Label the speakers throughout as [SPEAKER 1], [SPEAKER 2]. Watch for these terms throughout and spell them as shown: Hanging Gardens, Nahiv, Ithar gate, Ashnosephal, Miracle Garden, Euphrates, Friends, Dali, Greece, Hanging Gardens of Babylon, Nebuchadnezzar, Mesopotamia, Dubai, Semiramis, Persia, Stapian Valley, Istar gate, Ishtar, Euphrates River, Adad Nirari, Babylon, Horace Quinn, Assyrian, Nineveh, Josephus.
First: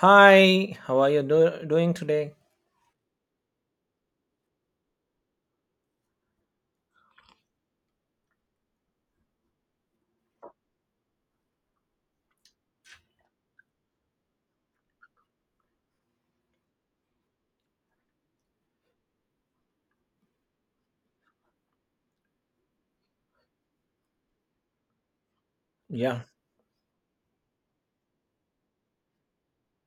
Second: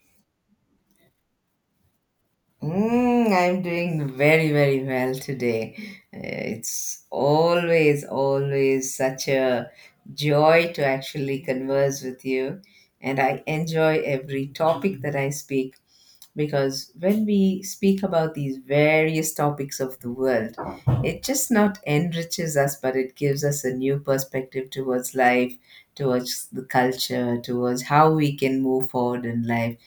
[SPEAKER 1] Hi, how are you doing today?
[SPEAKER 2] I'm doing very, very well today. It's always, always such a joy to actually converse with you. And I enjoy every topic that I speak because when we speak about these various topics of the world, it just not enriches us, but it gives us a new perspective towards life,
[SPEAKER 1] Yeah.
[SPEAKER 2] towards the culture, towards how we can move forward in life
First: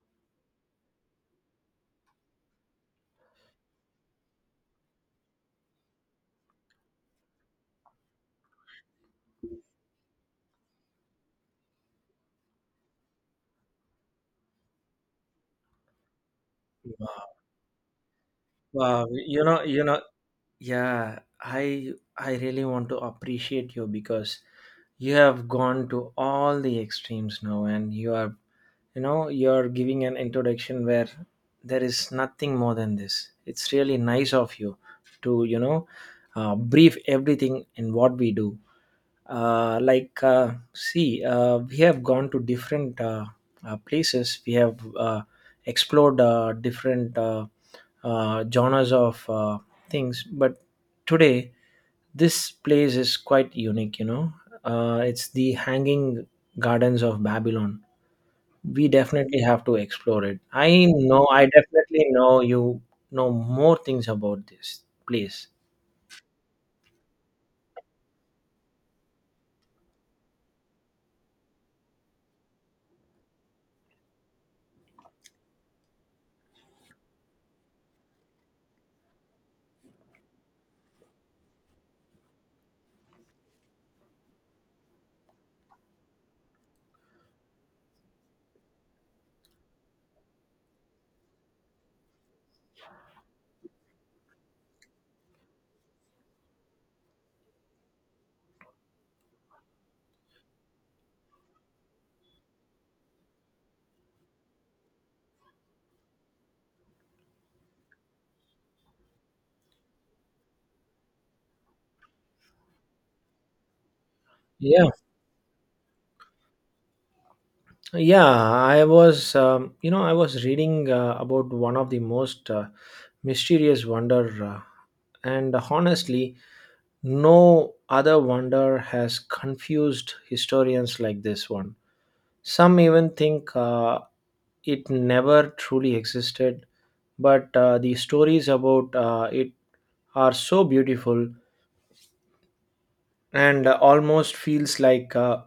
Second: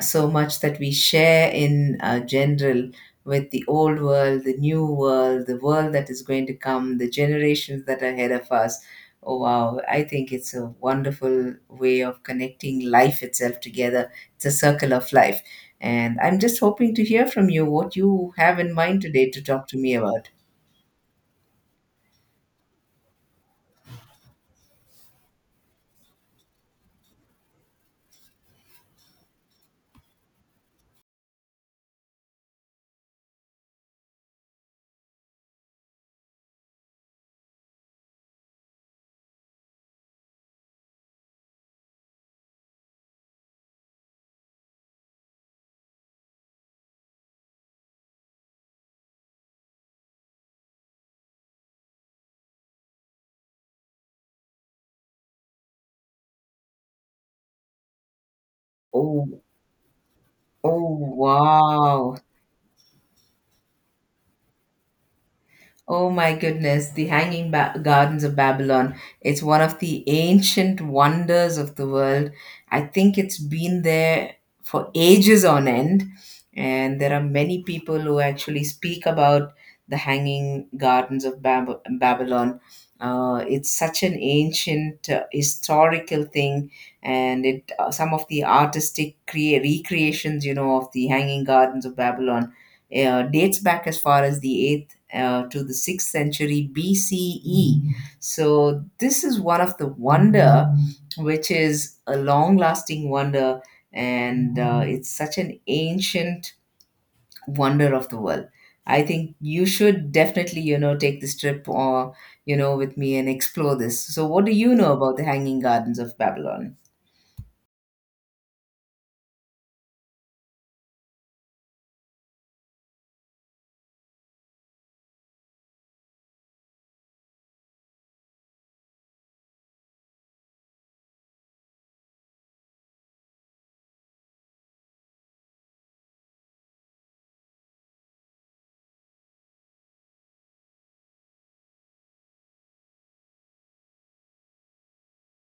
[SPEAKER 2] so much that we share in general with the old world, the new world, the world that is going to come, the generations that are ahead of us. Oh, wow. I think it's a wonderful way of connecting life itself together. It's a circle of life. And I'm just hoping to hear from you what you have in mind
[SPEAKER 1] Wow.
[SPEAKER 2] today to talk to me about.
[SPEAKER 1] Yeah. I. I really want to appreciate you because you have gone to all the extremes now, and you are you know you're giving an introduction where there is nothing more than this. It's really nice of you to brief everything in what we do. See, we have gone to different places. We have explored different genres of things, but today this place is quite unique, you know. It's the Hanging Gardens of Babylon. We
[SPEAKER 2] Oh,
[SPEAKER 1] definitely have to explore it.
[SPEAKER 2] oh,
[SPEAKER 1] I know, I definitely
[SPEAKER 2] wow.
[SPEAKER 1] know you know more things about this place.
[SPEAKER 2] Oh my goodness, the Gardens of Babylon. It's one of the ancient wonders of the world. I think it's been there for ages on end. And there are many people who actually speak about the Hanging Gardens of Babylon. It's such an ancient historical thing, and it some of the artistic recreations, you know, of the Hanging Gardens of Babylon dates back as far as the 8th to the 6th century BCE. So this is one of the wonder which is a long lasting wonder, and it's such an ancient wonder of the world. I think you should definitely, you know, take this trip or, you know, with me and explore this. So what do you
[SPEAKER 1] Yeah,
[SPEAKER 2] know about the Hanging Gardens of Babylon?
[SPEAKER 1] yeah, I was you know, I was reading about one of the most mysterious wonder, and honestly, no other wonder has confused historians like this one. Some even think it never truly existed, but the stories about it are so beautiful and almost feels like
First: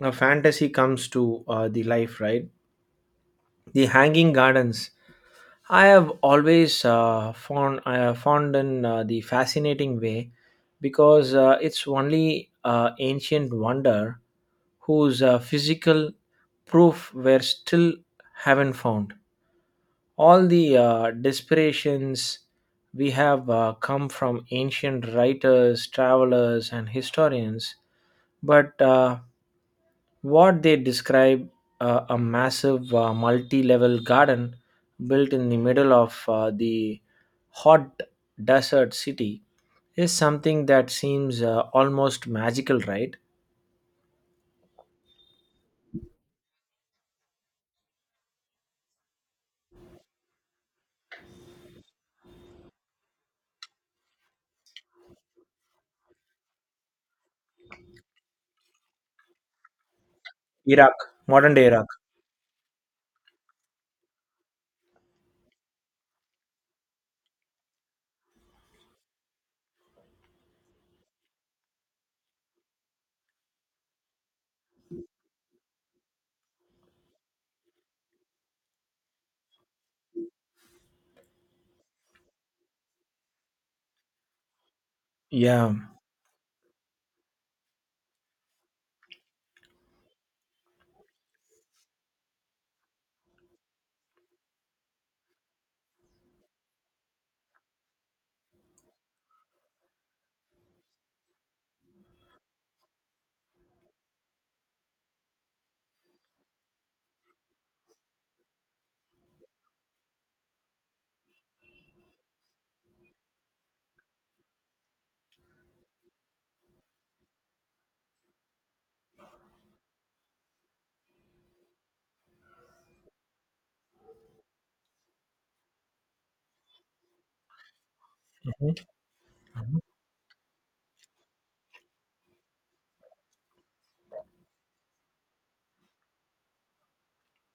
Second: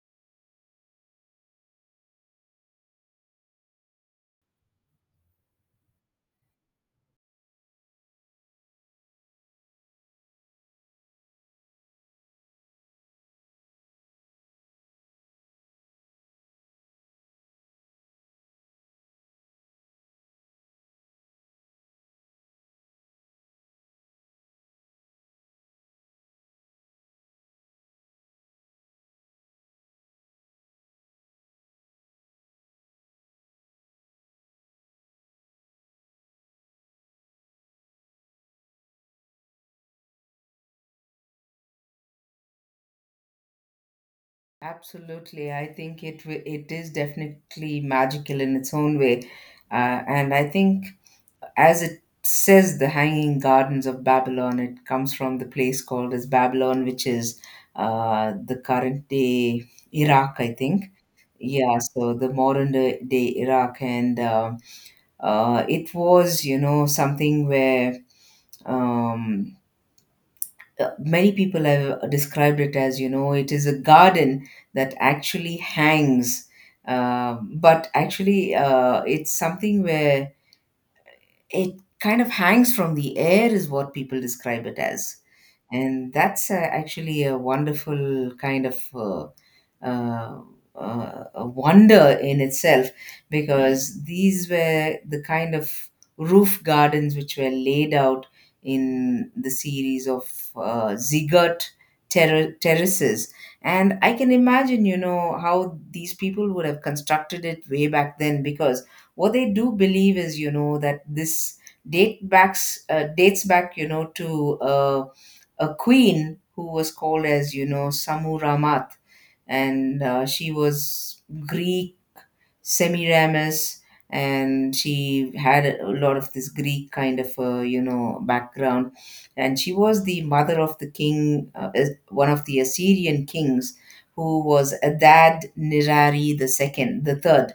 [SPEAKER 1] a fantasy comes to the life, right? The Hanging Gardens. I have found in the fascinating way because it's only ancient wonder whose physical proof were still haven't found. All the desperations we have come from ancient writers, travelers, and historians, but what they describe, a massive multi level garden built in the middle of the hot desert city is something that seems almost magical, right?
[SPEAKER 2] Absolutely. I think it it is definitely magical in its own way. And I think as it says, the Hanging Gardens of Babylon, it comes from the place called as Babylon, which is the current day Iraq, I think.
[SPEAKER 1] Iraq, modern day
[SPEAKER 2] Yeah,
[SPEAKER 1] Iraq.
[SPEAKER 2] so the modern day Iraq, and it was, you know, something where um, many people have described it as, you know, it is a garden that actually hangs, but it's something where it kind of hangs from the air, is what people describe it as.
[SPEAKER 1] Yeah.
[SPEAKER 2] And that's actually a wonderful kind of uh, a wonder in itself because these were the kind of roof gardens which were laid out in the series of ziggurat terraces. And I can imagine, you know, how these people would have constructed it way back then because what they do believe is, you know, that this dates back, you know, to a queen who was called as, you know, Samuramat, and she was Greek, Semiramis, and she had a lot of this Greek kind of you know background, and she
[SPEAKER 1] Mhm.
[SPEAKER 2] was the mother of the king, one of the Assyrian kings, who was Adad Nirari the third.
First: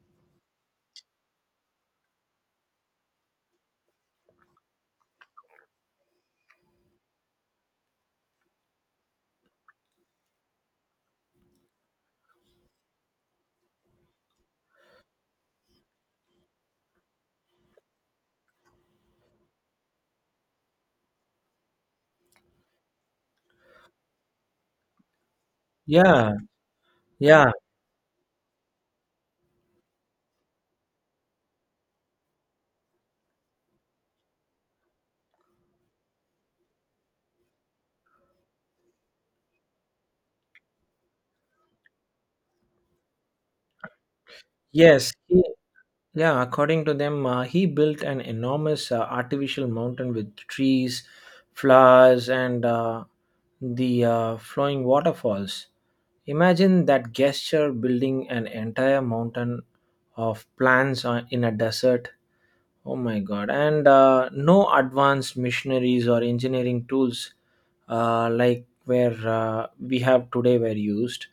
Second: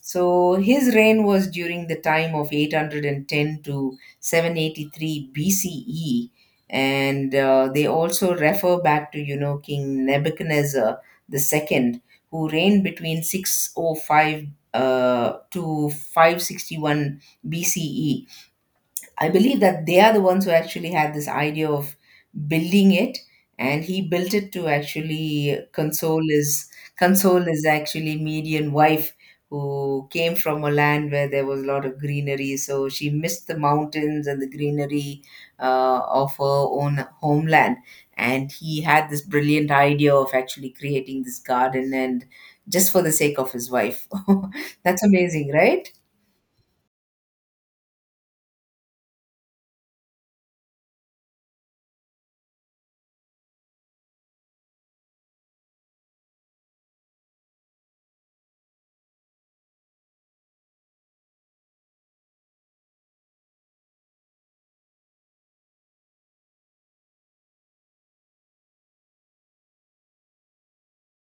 [SPEAKER 2] So his reign was during the time of 810 to 783 BCE, and they also refer back to, you know, King Nebuchadnezzar the second who reigned between 605 to 561 BCE. I believe that they are the ones who actually had this idea of building it, and he built it to actually
[SPEAKER 1] Yeah.
[SPEAKER 2] console
[SPEAKER 1] Yeah.
[SPEAKER 2] his actually Median wife who came from a land where there was a lot of greenery, so she missed the mountains and the greenery of her own homeland. And he had this brilliant idea of actually creating this garden and just for the sake of his wife. That's
[SPEAKER 1] Yes. He
[SPEAKER 2] amazing, right?
[SPEAKER 1] Yeah, according to them, he built an enormous artificial mountain with trees, flowers, and the flowing waterfalls. Imagine that gesture, building an entire mountain of plants in a desert. Oh my god. And no advanced missionaries or engineering tools, like where we have today, were used.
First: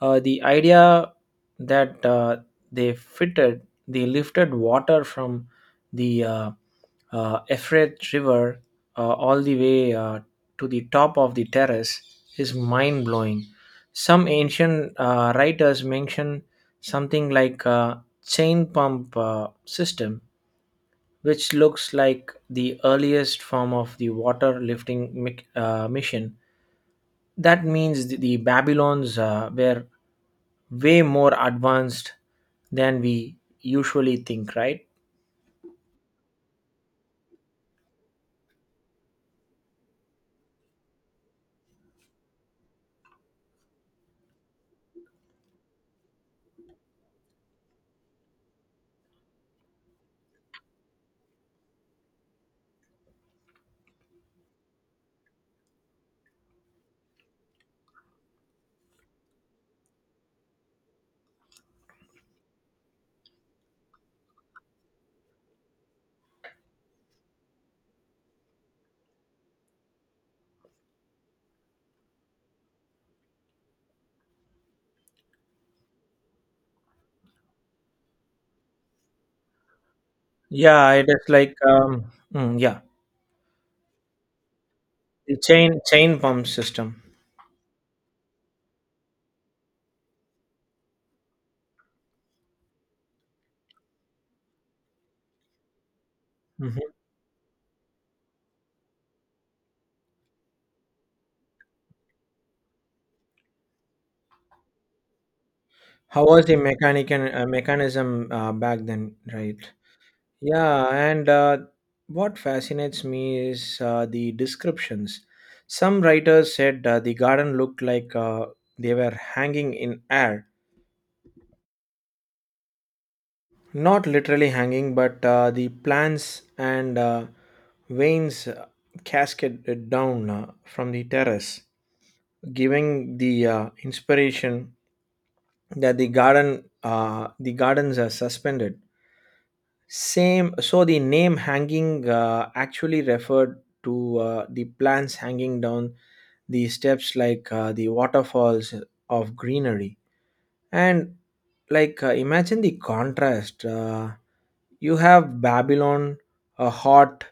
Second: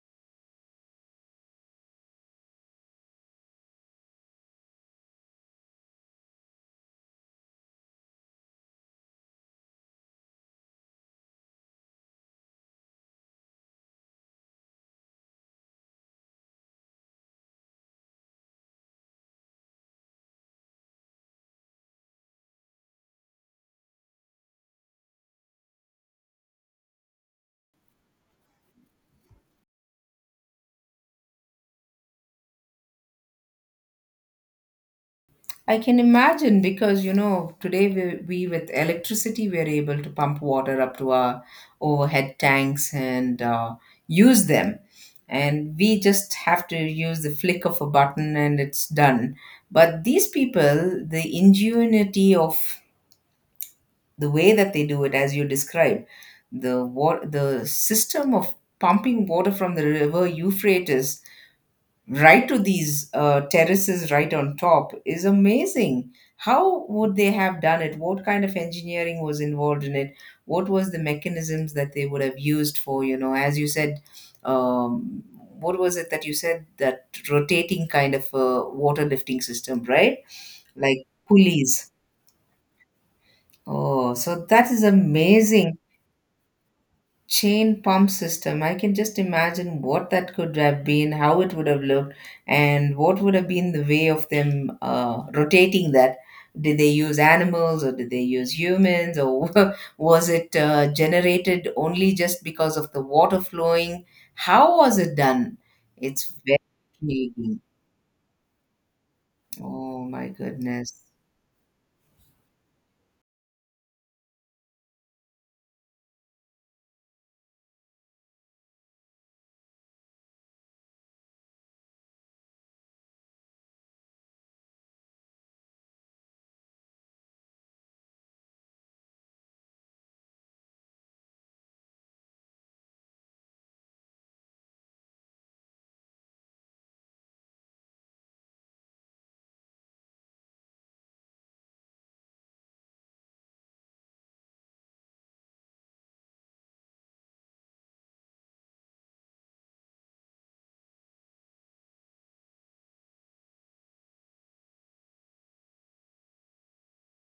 [SPEAKER 1] The idea that they fitted, they lifted water from the Euphrates River all the way to the top of the terrace is mind blowing. Some ancient writers mention something like a chain pump system, which looks like the earliest form of the water lifting mission. That means the Babylons were way more advanced than we usually think, right?
[SPEAKER 2] I can imagine because you know today we with electricity we are able to pump water up to our overhead tanks and use them, and we just have to use the flick of a button and it's done. But these people, the ingenuity of the way that they do it, as you describe, the water, the system of pumping water from the river Euphrates right to these terraces right on top is amazing. How would they have done it? What kind of engineering was involved in it? What was the mechanisms that they would have used for, you know, as you said, um, what was it that you said, that rotating kind of a water lifting system, right?
[SPEAKER 1] Yeah, it
[SPEAKER 2] Like
[SPEAKER 1] is like
[SPEAKER 2] pulleys.
[SPEAKER 1] mm, yeah,
[SPEAKER 2] Oh, so that is
[SPEAKER 1] the
[SPEAKER 2] amazing.
[SPEAKER 1] chain pump system.
[SPEAKER 2] Chain pump system. I can just imagine what that could have been, how it would have looked, and what would have been the way of them rotating that. Did they
[SPEAKER 1] Mhm.
[SPEAKER 2] use animals or did they use humans or was it generated only just because of the water flowing? How was it done?
[SPEAKER 1] How
[SPEAKER 2] It's
[SPEAKER 1] was the
[SPEAKER 2] very
[SPEAKER 1] mechanic
[SPEAKER 2] intriguing.
[SPEAKER 1] mechanism back then, right?
[SPEAKER 2] Oh my
[SPEAKER 1] Yeah,
[SPEAKER 2] goodness.
[SPEAKER 1] and what fascinates me is the descriptions. Some writers said the garden looked like they were hanging in air, not literally hanging, but the plants and veins cascaded down from the terrace, giving the inspiration that the gardens are suspended. Same, so the name hanging actually referred to the plants hanging down the steps like the waterfalls of greenery. And, imagine the contrast. You have Babylon, a hot,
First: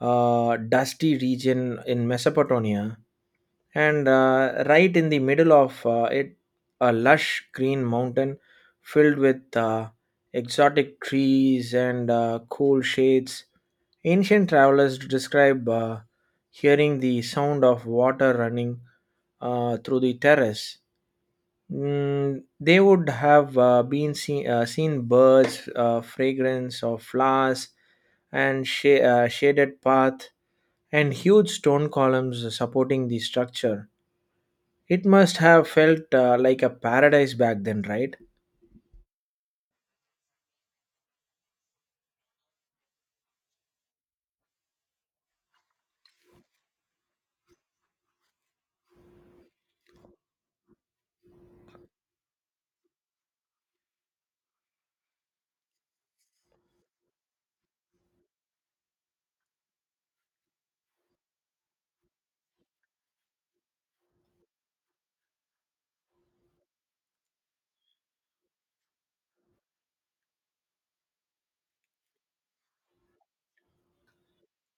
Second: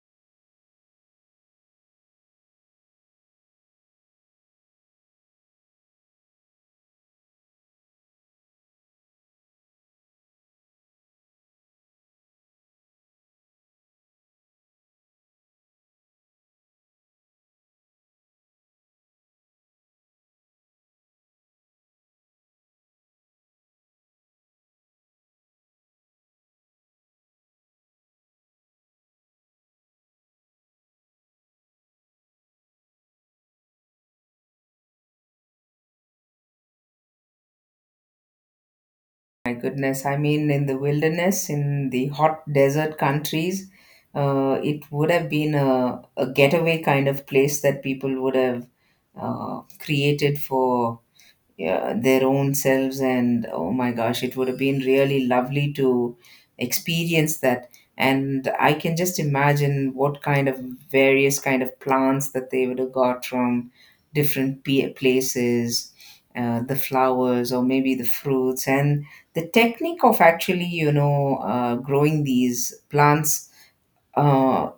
[SPEAKER 1] dusty region in Mesopotamia, and right in the middle of it, a lush green mountain filled with exotic trees and cool shades. Ancient travelers describe hearing the sound of water running through the terrace. They would have seen birds, fragrance of flowers, and shaded path, and huge stone columns supporting the structure. It must have felt like a paradise back then, right?
[SPEAKER 2] My goodness, I mean, in the wilderness, in the hot desert countries, it would have been a getaway kind of place that people would have created for yeah, their own selves, and oh my gosh, it would have been really lovely to experience that. And I can just imagine what kind of various kind of plants that they would have got from different places, the flowers or maybe the fruits, and the technique of actually, you know, growing these plants uh,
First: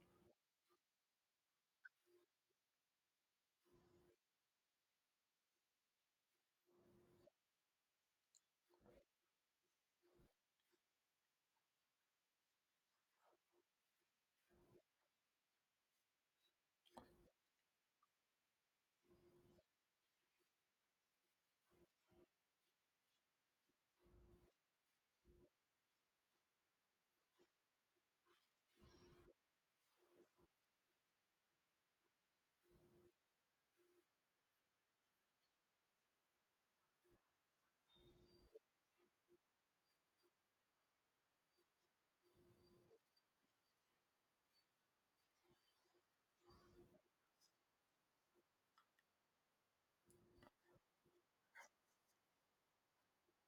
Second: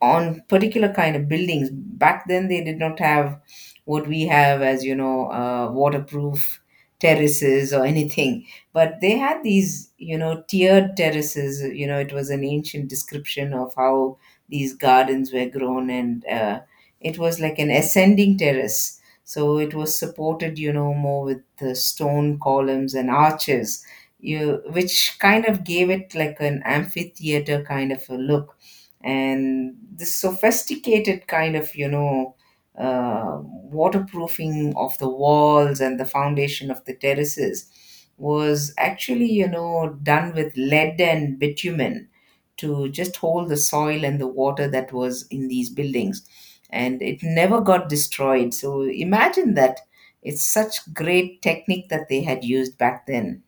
[SPEAKER 2] on particular kind of buildings back then. They did not have what we have as, you know, waterproof terraces or anything, but they had these, you know, tiered terraces. You know, it was an ancient description of how these gardens were grown, and it was like an ascending terrace, so it was supported, you know, more with the stone columns and arches, you which kind of gave it like an amphitheater kind of a look. And this sophisticated kind of, you know, waterproofing of the walls and the foundation of the terraces was actually, you know, done with lead and bitumen to just hold the soil and the water that was in these buildings, and it never got destroyed. So imagine that. It's such great technique that they had used back then.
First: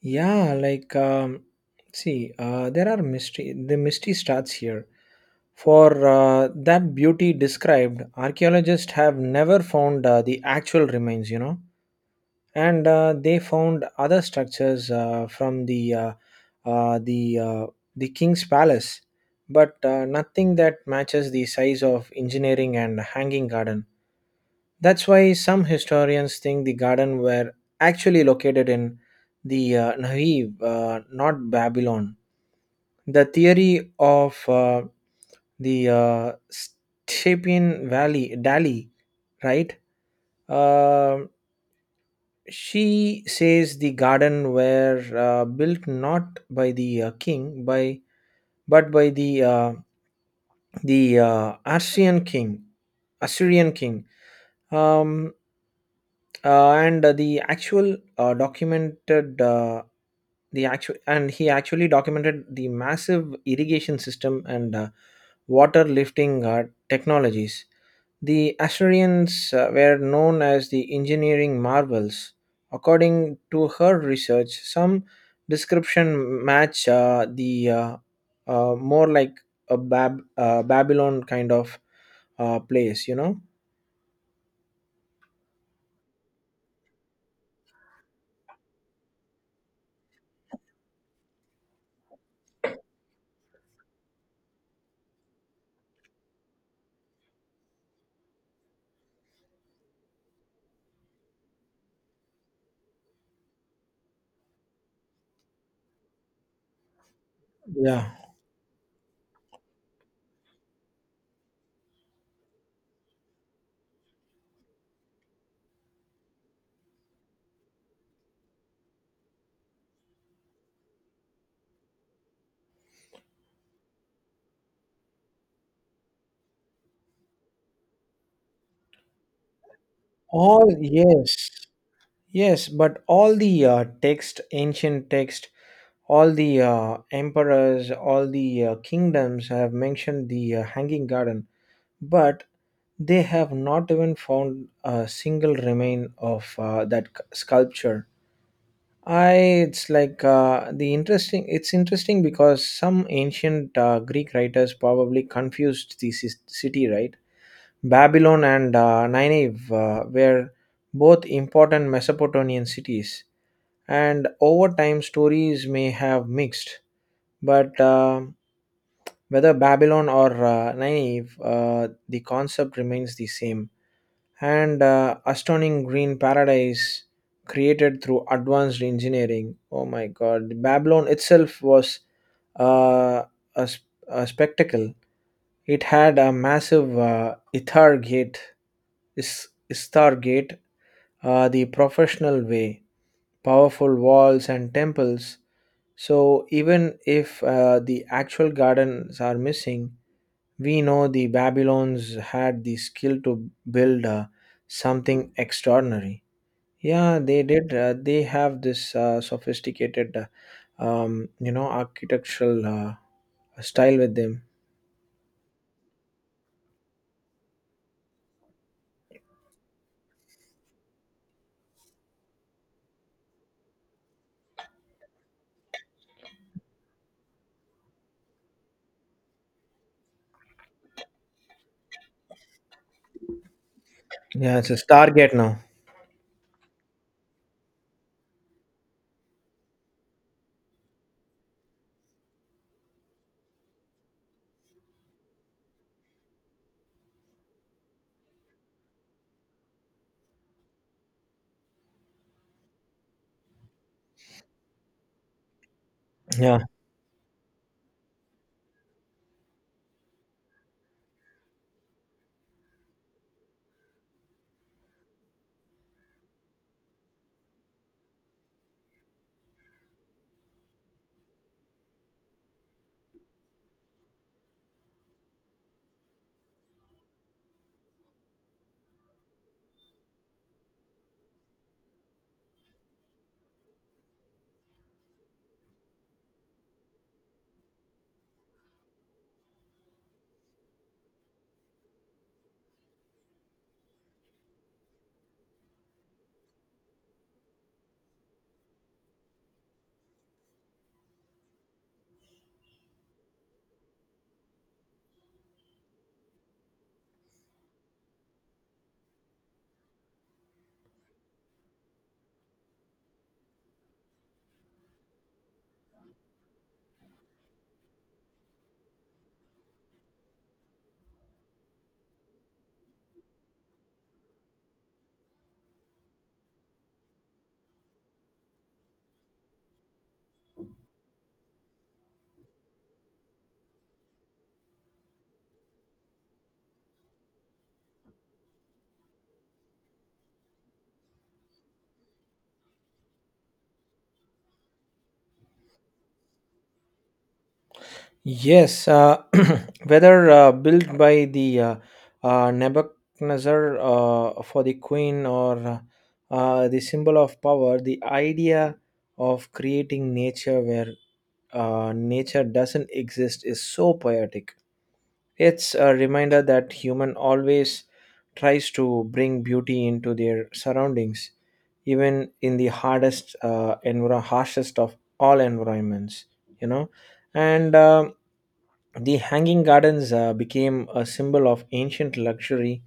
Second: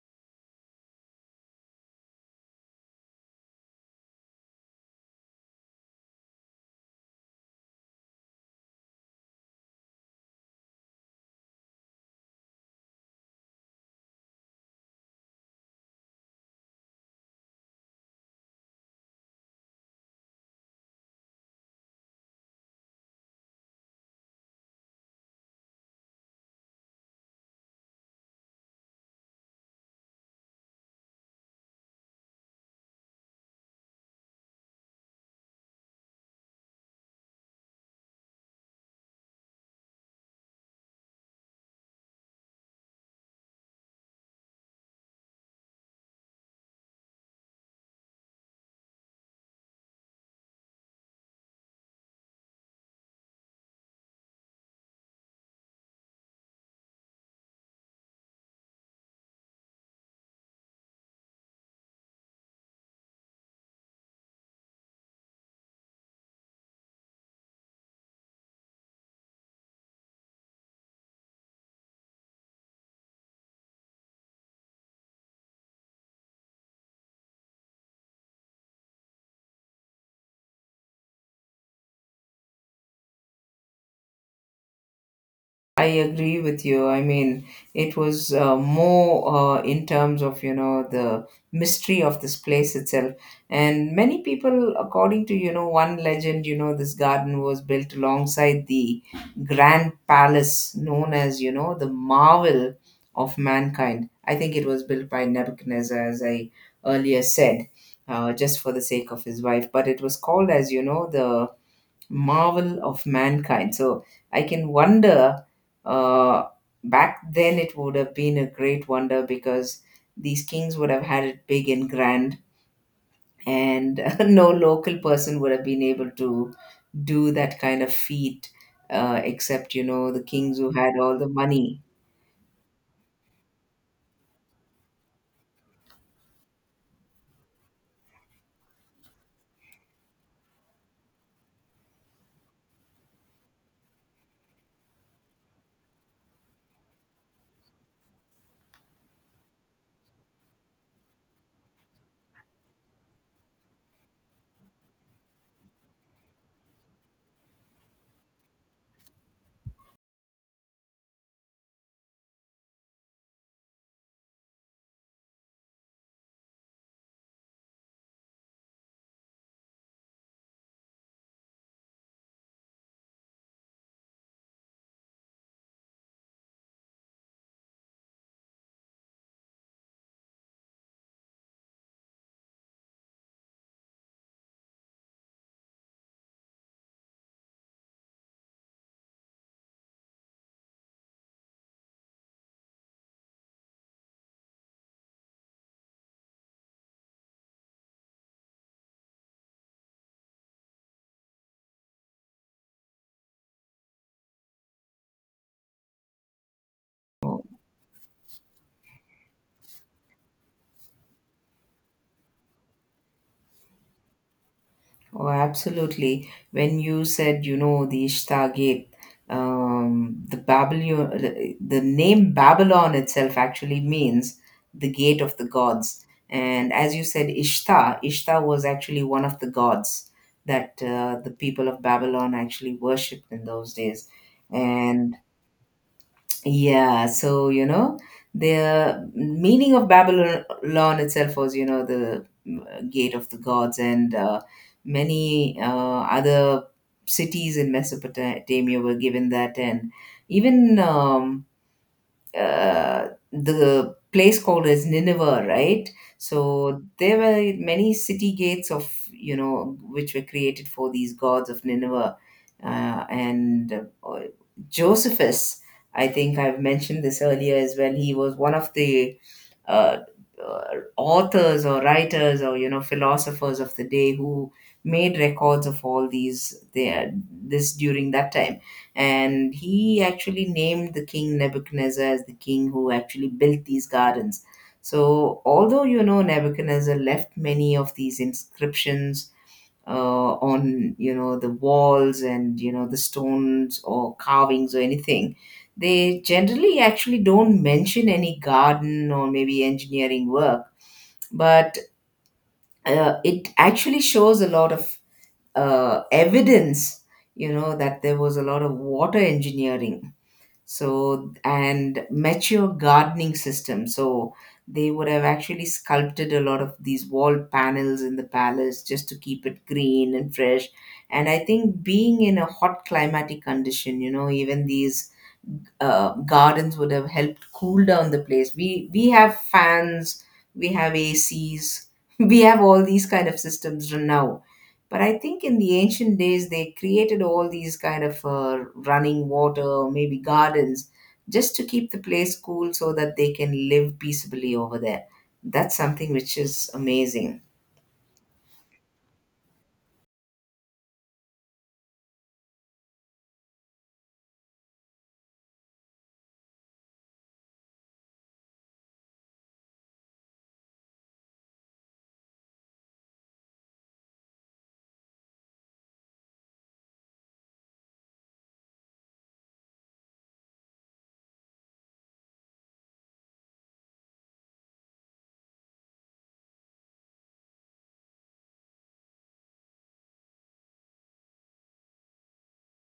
[SPEAKER 1] Yeah, like see, there are mystery. The mystery starts here. For that beauty described, archaeologists have never found the actual remains. You know. And they found other structures from the uh, the uh, the king's palace, but nothing that matches the size of engineering and hanging garden. That's why some historians think the garden were actually located in the Nahiv, not Babylon. The theory of the Stapian Valley, Dali, right? Uh, She says the garden were built not by the king, by but by the the uh, Assyrian king, Assyrian king, um, and the actual and he actually documented the massive irrigation system and water lifting technologies. The Assyrians were known as the engineering marvels. According to her research, some description match the more like a Babylon kind of place, you know?
[SPEAKER 2] I agree with you. I mean, it was more in terms of, you know, the mystery of this place itself. And many people, according to, you know, one legend, you know, this garden was built alongside the grand palace known as, you know, the marvel of mankind. I think it was built by Nebuchadnezzar, as I earlier said,
[SPEAKER 1] Yeah.
[SPEAKER 2] just for the sake of his wife. But it was called as, you know, the marvel of mankind. So I can wonder, uh, back then it would have been a great wonder because these kings would have had it big and grand, and no local person would have been able to do that kind of feat, except, you know, the kings who
[SPEAKER 1] All,
[SPEAKER 2] had all the
[SPEAKER 1] yes.
[SPEAKER 2] money.
[SPEAKER 1] Yes, but all the text, ancient text, all the emperors, all the kingdoms have mentioned the Hanging Garden, but they have not even found a single remain of that sculpture. I it's like the interesting It's interesting because some ancient Greek writers probably confused the city, right? Babylon and Nineveh were both important Mesopotamian cities, and over time stories may have mixed. But whether Babylon or Nineveh, the concept remains the same, and astonishing green paradise created through advanced engineering. Oh my God! Babylon itself was uh, a spectacle. It had a massive Istar gate, the professional way, powerful walls and temples. So even if the actual gardens are missing, we know the Babylons had the skill to build something extraordinary. Yeah, they did. They have this sophisticated, you know, architectural style with them.
[SPEAKER 2] Oh, absolutely. When you said, you know, the Ishtar Gate, the Babylon, the name Babylon itself actually means the gate of the gods. And as you said, Ishtar, Ishtar was actually one of the gods that the people of Babylon actually worshipped in those days.
[SPEAKER 1] Yeah, it's a
[SPEAKER 2] And.
[SPEAKER 1] Stargate now.
[SPEAKER 2] Yeah, so you know, the meaning of Babylon itself was, you know, the gate of the gods, and many other cities in Mesopotamia were given that, and even the place called as Nineveh, right?
[SPEAKER 1] Yeah.
[SPEAKER 2] So there were many city gates of, you know, which were created for these gods of Nineveh, uh, and uh, Josephus. I think I've mentioned this earlier as well. He was one of the uh, uh, authors or writers or, you know, philosophers of the day who made records of all these there this during that time, and he actually named the king Nebuchadnezzar as the king who actually built these gardens. So, although you know Nebuchadnezzar left many of these inscriptions on, you know, the walls and, you know, the stones or carvings or anything, they generally actually don't mention any garden or maybe engineering work. But it actually shows a lot of evidence, you know, that there was a lot of water engineering, so and mature gardening system. So they would have actually sculpted a lot of these wall panels in the palace just to keep it green and fresh. And I think being in a hot climatic condition, you know, even these gardens would have helped cool down the place. We have fans, we have ACs, we have all these kind of systems now, but I think in the ancient days they created all these kind of running water maybe gardens just to keep the place cool so that they can live peaceably over there. That's something which is amazing.
[SPEAKER 1] Yes. Whether built by the Nebuchadnezzar for the queen or the symbol of power, the idea of creating nature where nature doesn't exist is so poetic. It's a reminder that human always tries to bring beauty into their surroundings, even in the enviro- harshest of all environments. You know, and the hanging gardens became a symbol of ancient luxury,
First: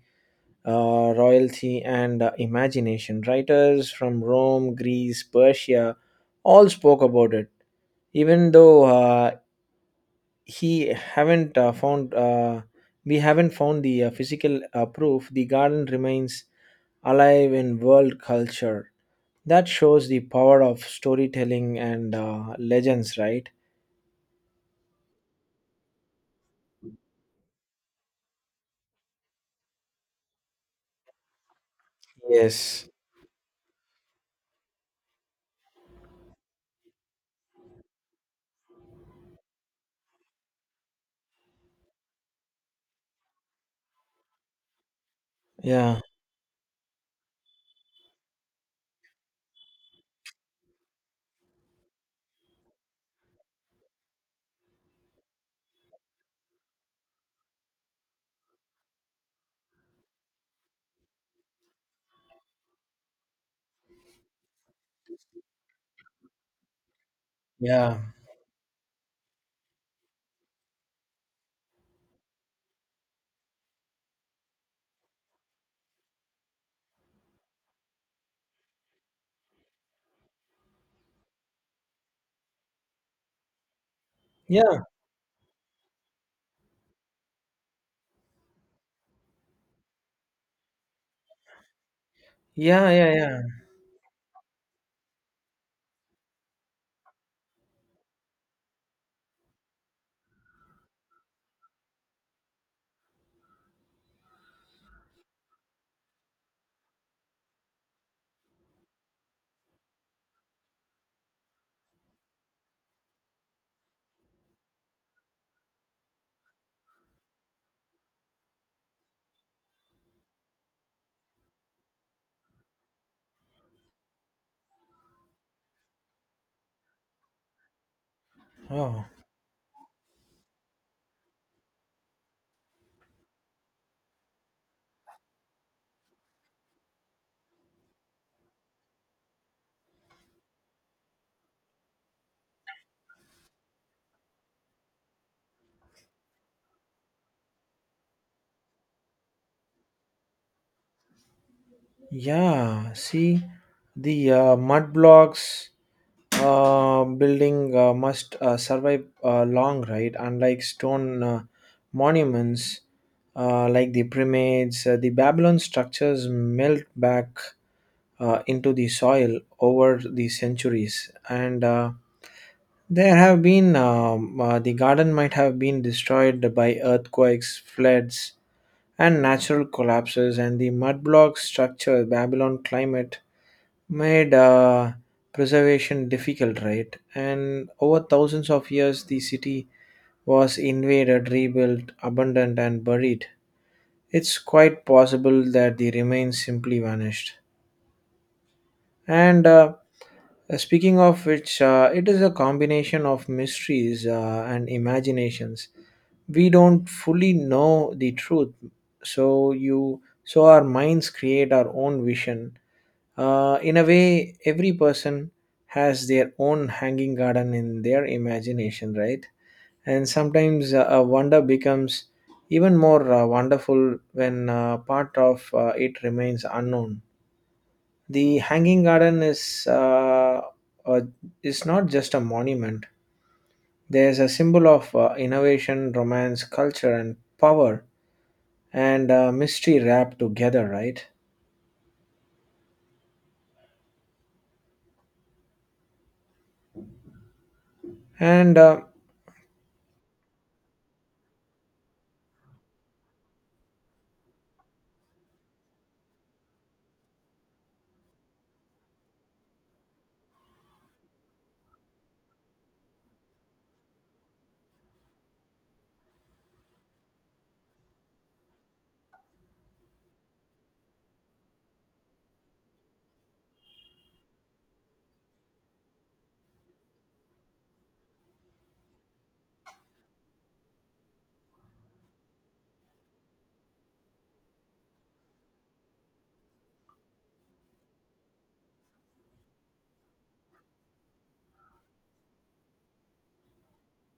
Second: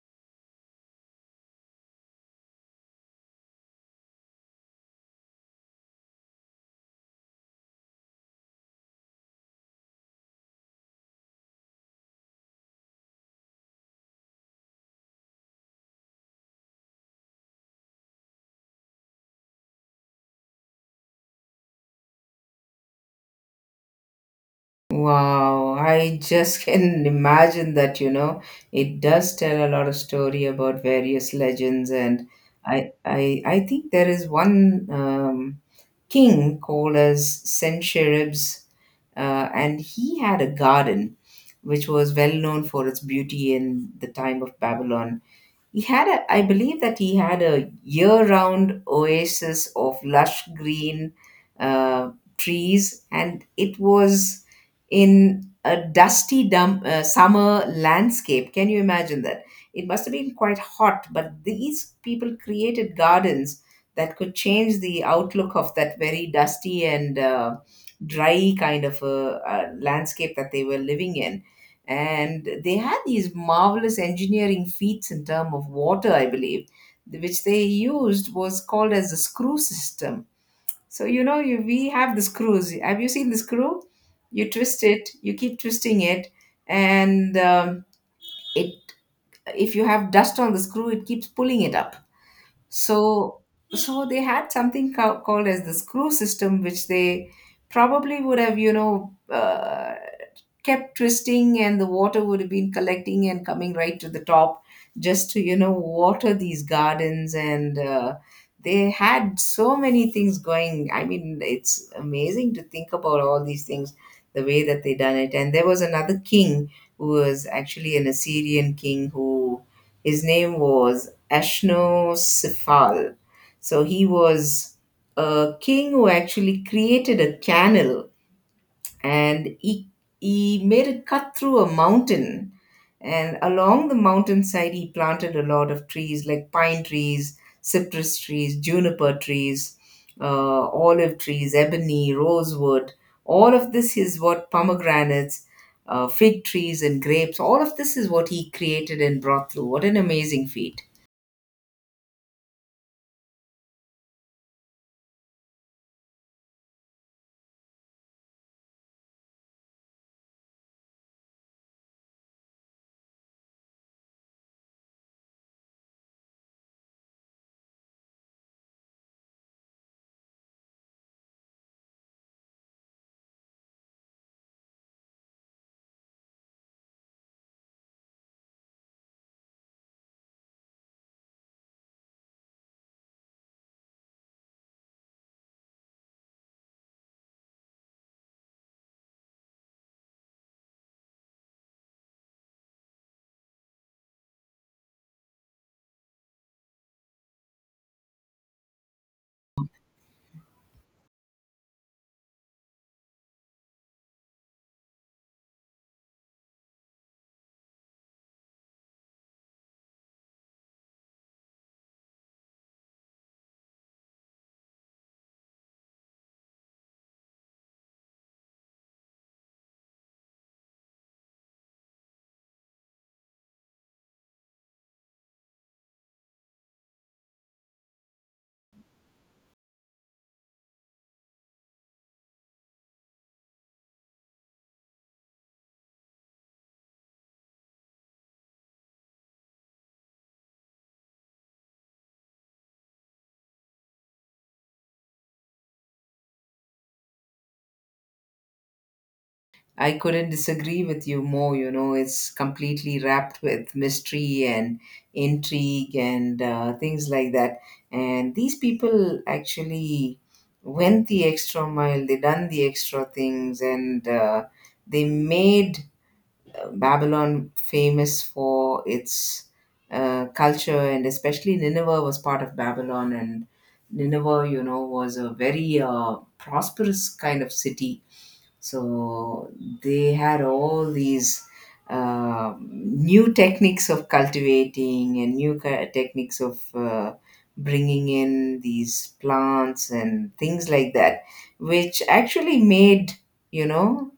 [SPEAKER 1] royalty, and imagination. Writers from Rome, Greece, Persia, all spoke about it. Even though he haven't found we haven't found the physical proof, the garden remains alive in world culture. That shows the power of storytelling and legends, right?
[SPEAKER 2] Wow, I just can imagine that, you know, it does tell a lot of story about various legends. And
[SPEAKER 1] Yes.
[SPEAKER 2] I think there is one um, king called as Sennacherib's, and he had a garden which was well known for its beauty in the time of Babylon. He
[SPEAKER 1] Yeah,
[SPEAKER 2] had a, I believe that he had a year-round oasis of lush green uh, trees, and it was in a dusty dump, summer landscape. Can you imagine that? It must have been quite hot, but these people created gardens that could change the outlook of that very dusty and
[SPEAKER 1] yeah,
[SPEAKER 2] dry kind of a, landscape that they were living in. And they had these marvelous engineering feats in terms of water, I believe, which they used, was called as the screw system. So you know we have the screws. Have you seen the screw? You
[SPEAKER 1] yeah,
[SPEAKER 2] twist it, you keep twisting it. And it, if you have dust on the screw, it keeps pulling it up.
[SPEAKER 1] yeah, yeah,
[SPEAKER 2] so
[SPEAKER 1] yeah.
[SPEAKER 2] so they had something called as the screw system, which they probably would have, kept twisting, and the water would have been collecting and coming right to the top, just to water these gardens. And they had so many things going. I mean, it's amazing to think about all these things, the way that they done it. And there was another king who was actually an Assyrian king, who, his name was Ashnosephal. So he was a king who actually created a canal.
[SPEAKER 1] Oh.
[SPEAKER 2] And he made a cut through a mountain, and along the mountainside he planted a lot of trees like pine trees, cypress trees, juniper trees, olive trees, ebony, rosewood, all of this is what, pomegranates, fig trees and grapes, all of this is what he created and brought through. What an amazing feat!
[SPEAKER 1] Yeah, see, the mud blocks building must survive long, right? Unlike stone monuments, like the pyramids, the Babylon structures melt back into the soil over the centuries, and the garden might have been destroyed by earthquakes, floods, and natural collapses, and the mud-block structure Babylon climate made preservation difficult, right? And over thousands of years the city was invaded, rebuilt, abandoned, and buried. It's quite possible that the remains simply vanished. And speaking of which, it is a combination of mysteries and imaginations. We don't fully know the truth, so you so our minds create our own vision. In a way, every person has their own hanging garden in their imagination, right? And sometimes a wonder becomes even more wonderful when part of it remains unknown. The hanging garden uh, is not just a monument. There's a symbol of innovation, romance, culture, and power, and mystery rap together, right? And
[SPEAKER 2] I couldn't disagree with you more. You know, it's completely wrapped with mystery and intrigue and things like that. And these people actually went the extra mile, they done the extra things, and they made Babylon famous for its culture. And especially Nineveh was part of Babylon. And Nineveh, you know, was a very prosperous kind of city. So they had all these new techniques of cultivating, and new techniques of bringing in these plants and things like that, which actually made, you know,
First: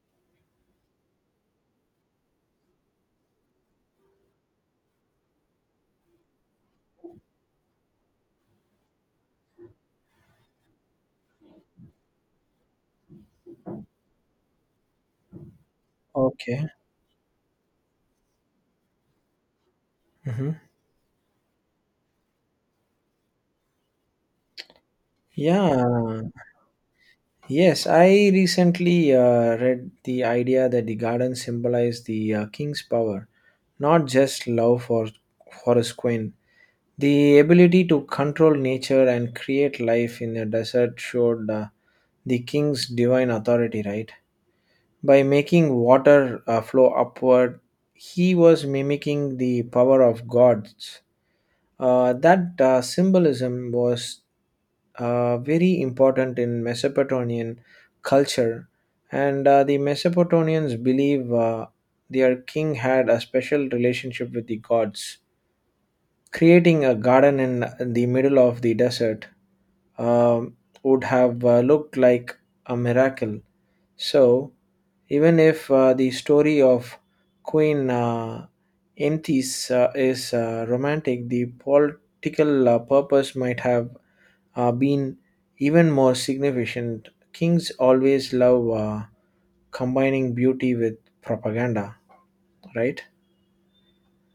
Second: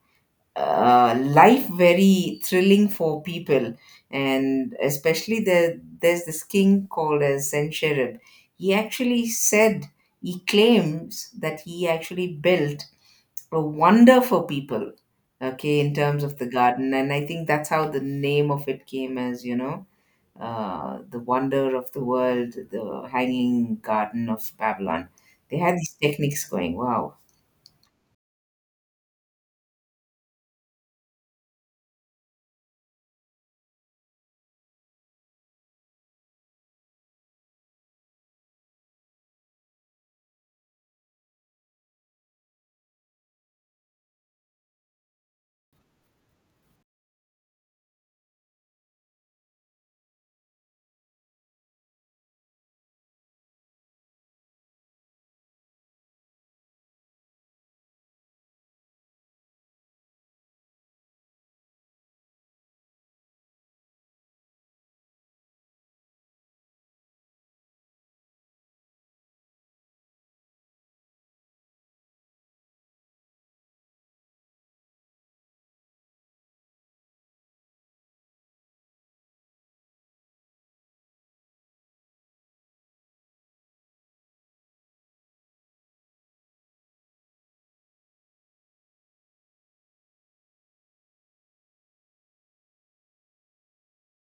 [SPEAKER 2] life very thrilling for people. And especially there's this king called as Sennacherib. He actually said, he claims that he actually built a wonder for people, okay, in terms of the
[SPEAKER 1] Okay.
[SPEAKER 2] garden. And I think that's how the name of it came, as you know,
[SPEAKER 1] Hmm.
[SPEAKER 2] the wonder of the world, the hanging garden of Babylon. They had these
[SPEAKER 1] Yeah,
[SPEAKER 2] techniques going. Wow.
[SPEAKER 1] yes, I recently read the idea that the garden symbolized the king's power, not just love for Horace Quinn. The ability to control nature and create life in the desert showed the king's divine authority, right? By making water flow upward, he was mimicking the power of gods. That Symbolism was very important in Mesopotamian culture, and the Mesopotamians believe their king had a special relationship with the gods. Creating a garden in the middle of the desert um would have looked like a miracle. So, even if the story of Queen Antis is romantic, the political purpose might have been even more significant. Kings always love combining beauty with propaganda, right?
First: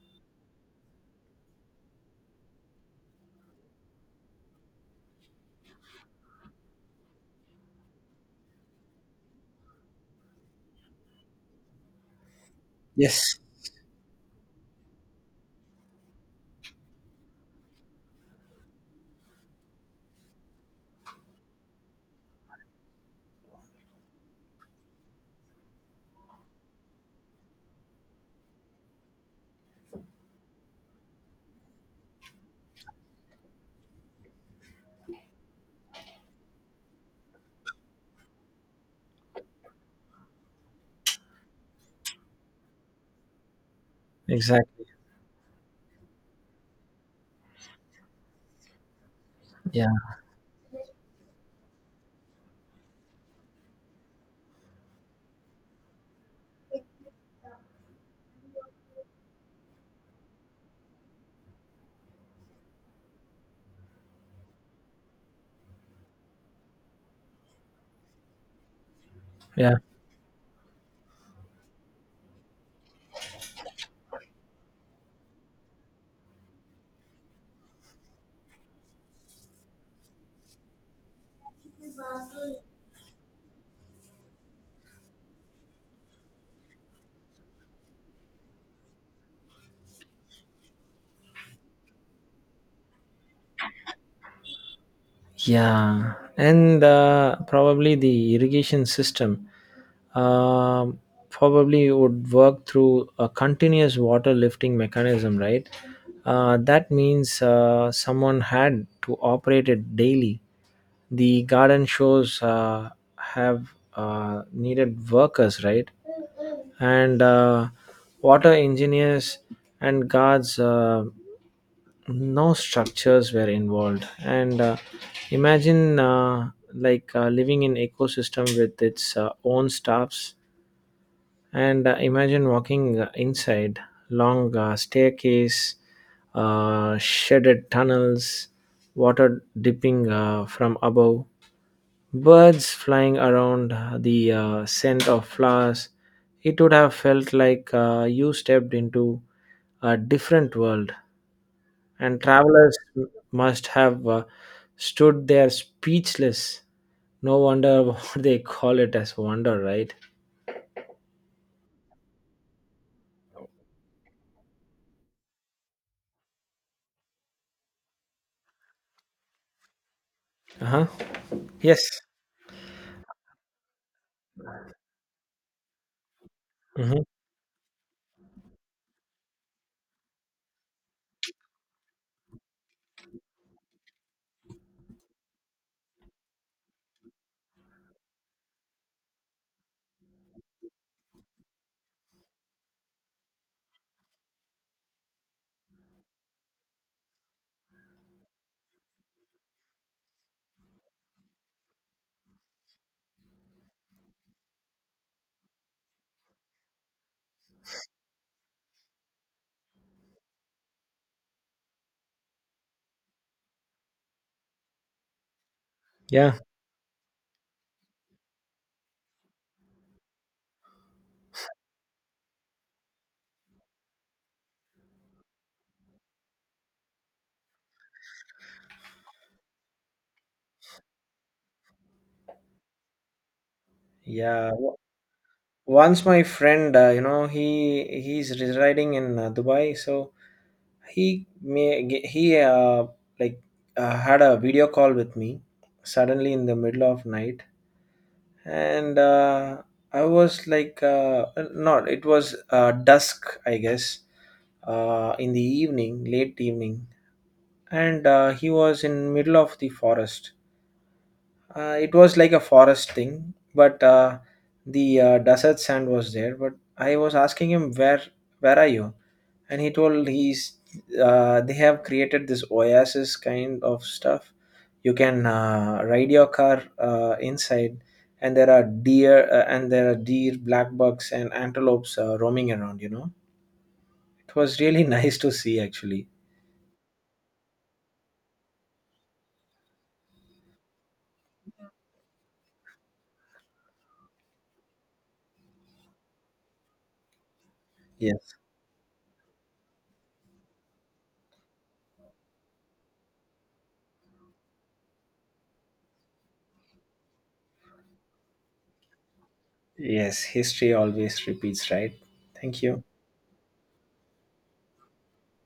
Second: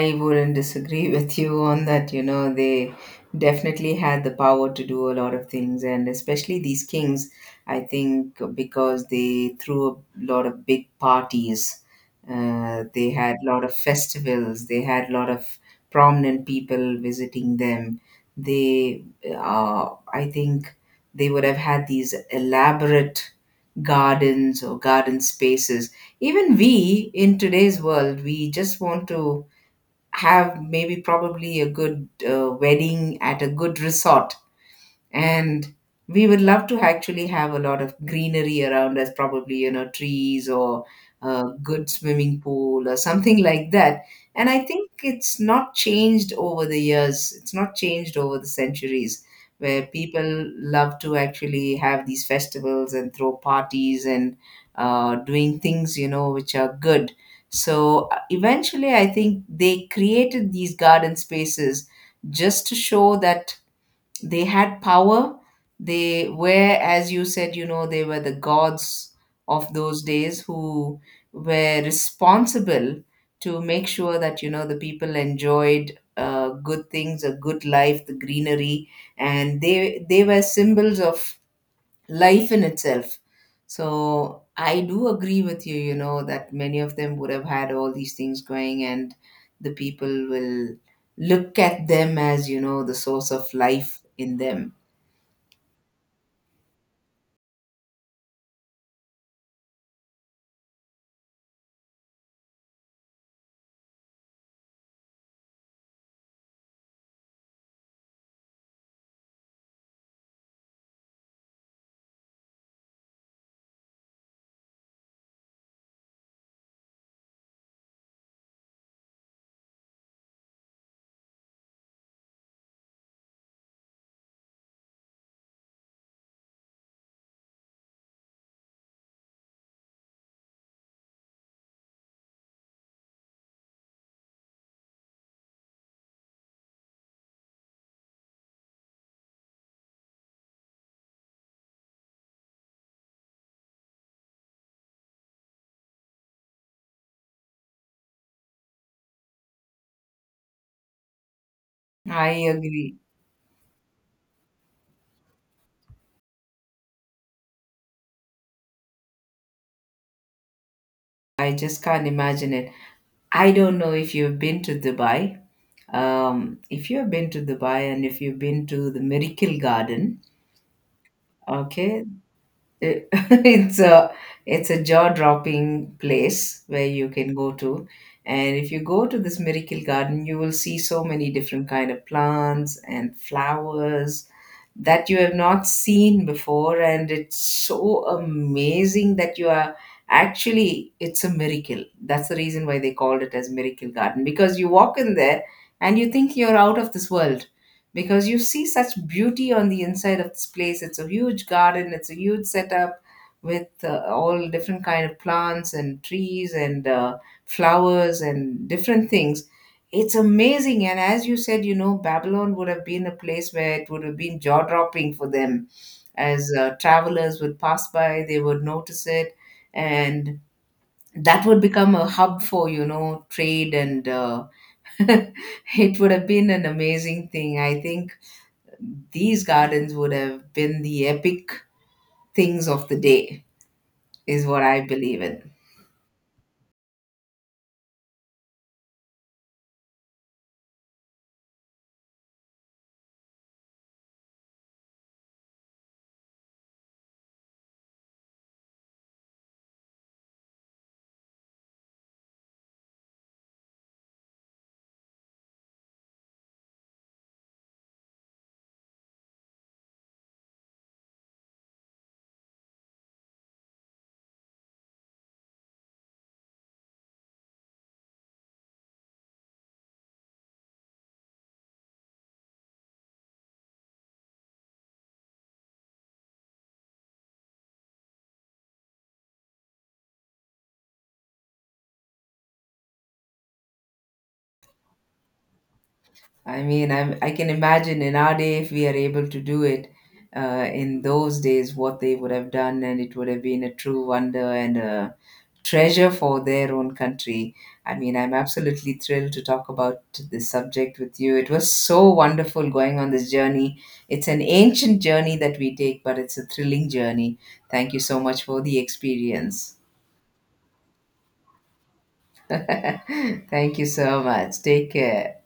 [SPEAKER 2] I wouldn't disagree with you on that. You know, they definitely had the power to do a lot of things, and especially these kings, I think, because they threw a lot of big parties. They had
[SPEAKER 1] Yes,
[SPEAKER 2] a lot of festivals. They had a lot of prominent people visiting them. They, I think, they would have had these elaborate gardens or garden spaces. Even we in today's world, we just want to have, maybe probably, a good wedding at a good resort, and we would love to actually have a lot of greenery around us, probably, you know, trees or a good swimming pool or something like that. And I
[SPEAKER 1] exactly.
[SPEAKER 2] think it's not changed over the years, it's not changed over the centuries, where
[SPEAKER 1] Yeah,
[SPEAKER 2] people love to actually have these festivals and throw parties and doing things, you know, which are good. So eventually I think they created these garden spaces just to show that they had power. They were, as you said, you know, they were the gods of
[SPEAKER 1] yeah.
[SPEAKER 2] those days, who were responsible to make sure that, you know, the people enjoyed good things, a good life, the greenery. And they were symbols of life in itself. So I do agree with you, you know, that many of them would have had all these things going, and the people will look at them as, you know, the source of life in them.
[SPEAKER 1] Yeah, and probably the irrigation system um probably would work through a continuous water lifting mechanism, right? That means someone had to operate it daily. The garden shows have needed workers, right? And water engineers and guards. No structures were involved, and imagine, like living in ecosystem with its own staffs, and imagine walking inside long staircase, shaded tunnels, water dipping from above, birds flying around, the scent of flowers. It would have felt like you stepped into a different world, and
[SPEAKER 2] I
[SPEAKER 1] travelers
[SPEAKER 2] agree.
[SPEAKER 1] must have stood there speechless. No wonder what they call it as wonder, right?
[SPEAKER 2] I just can't imagine it. I don't know if you've been to Dubai. If you've been to Dubai and if you've been to the Miracle Garden,
[SPEAKER 1] Uh huh. Yes.
[SPEAKER 2] okay, it's a, it's a jaw-dropping place where
[SPEAKER 1] Mm-hmm.
[SPEAKER 2] you can go to. And if you go to this miracle garden, you will see so many different kind of plants and flowers that you have not seen before, and it's so amazing that you are, actually it's a miracle, that's the reason why they called it as miracle garden, because you walk in there and you think you're out of this world, because you see such beauty on the inside of this place. It's a huge garden, it's a huge setup with all different kind of plants and trees and flowers and different things. It's amazing. And as you said, you know, Babylon would have been a place where it would have been jaw dropping for them.
[SPEAKER 1] Yeah.
[SPEAKER 2] As travelers would pass by, they would notice it. And that would become a hub for, you know, trade. And it would have been an amazing thing. I think these gardens would have been the epic things of the day, is
[SPEAKER 1] Yeah.
[SPEAKER 2] what I believe in.
[SPEAKER 1] Once my friend, you know, he's residing in Dubai, so he may he like had a video call with me suddenly in the middle of night, and I was like, not it was dusk, I guess, in the evening, late evening, and he was in middle of the forest. It was like a forest thing, but the desert sand was there. But I was asking him where are you, and he told he's, they have created this oasis kind of stuff. You can ride your car inside, and there are deer, black bucks, and antelopes roaming around. You know, it was really nice to see actually.
[SPEAKER 2] I can imagine, in our day, if we are able to do it, in those days, what they would have done, and it would have been a true wonder and a treasure for their own country. I mean, I'm
[SPEAKER 1] Yes.
[SPEAKER 2] absolutely thrilled to talk about this subject with you. It was so wonderful going on this journey. It's an ancient journey that we take, but it's a thrilling journey. Thank you so much for the experience.
[SPEAKER 1] Yes, history always repeats, right? Thank you.
[SPEAKER 2] Thank you so much. Take care.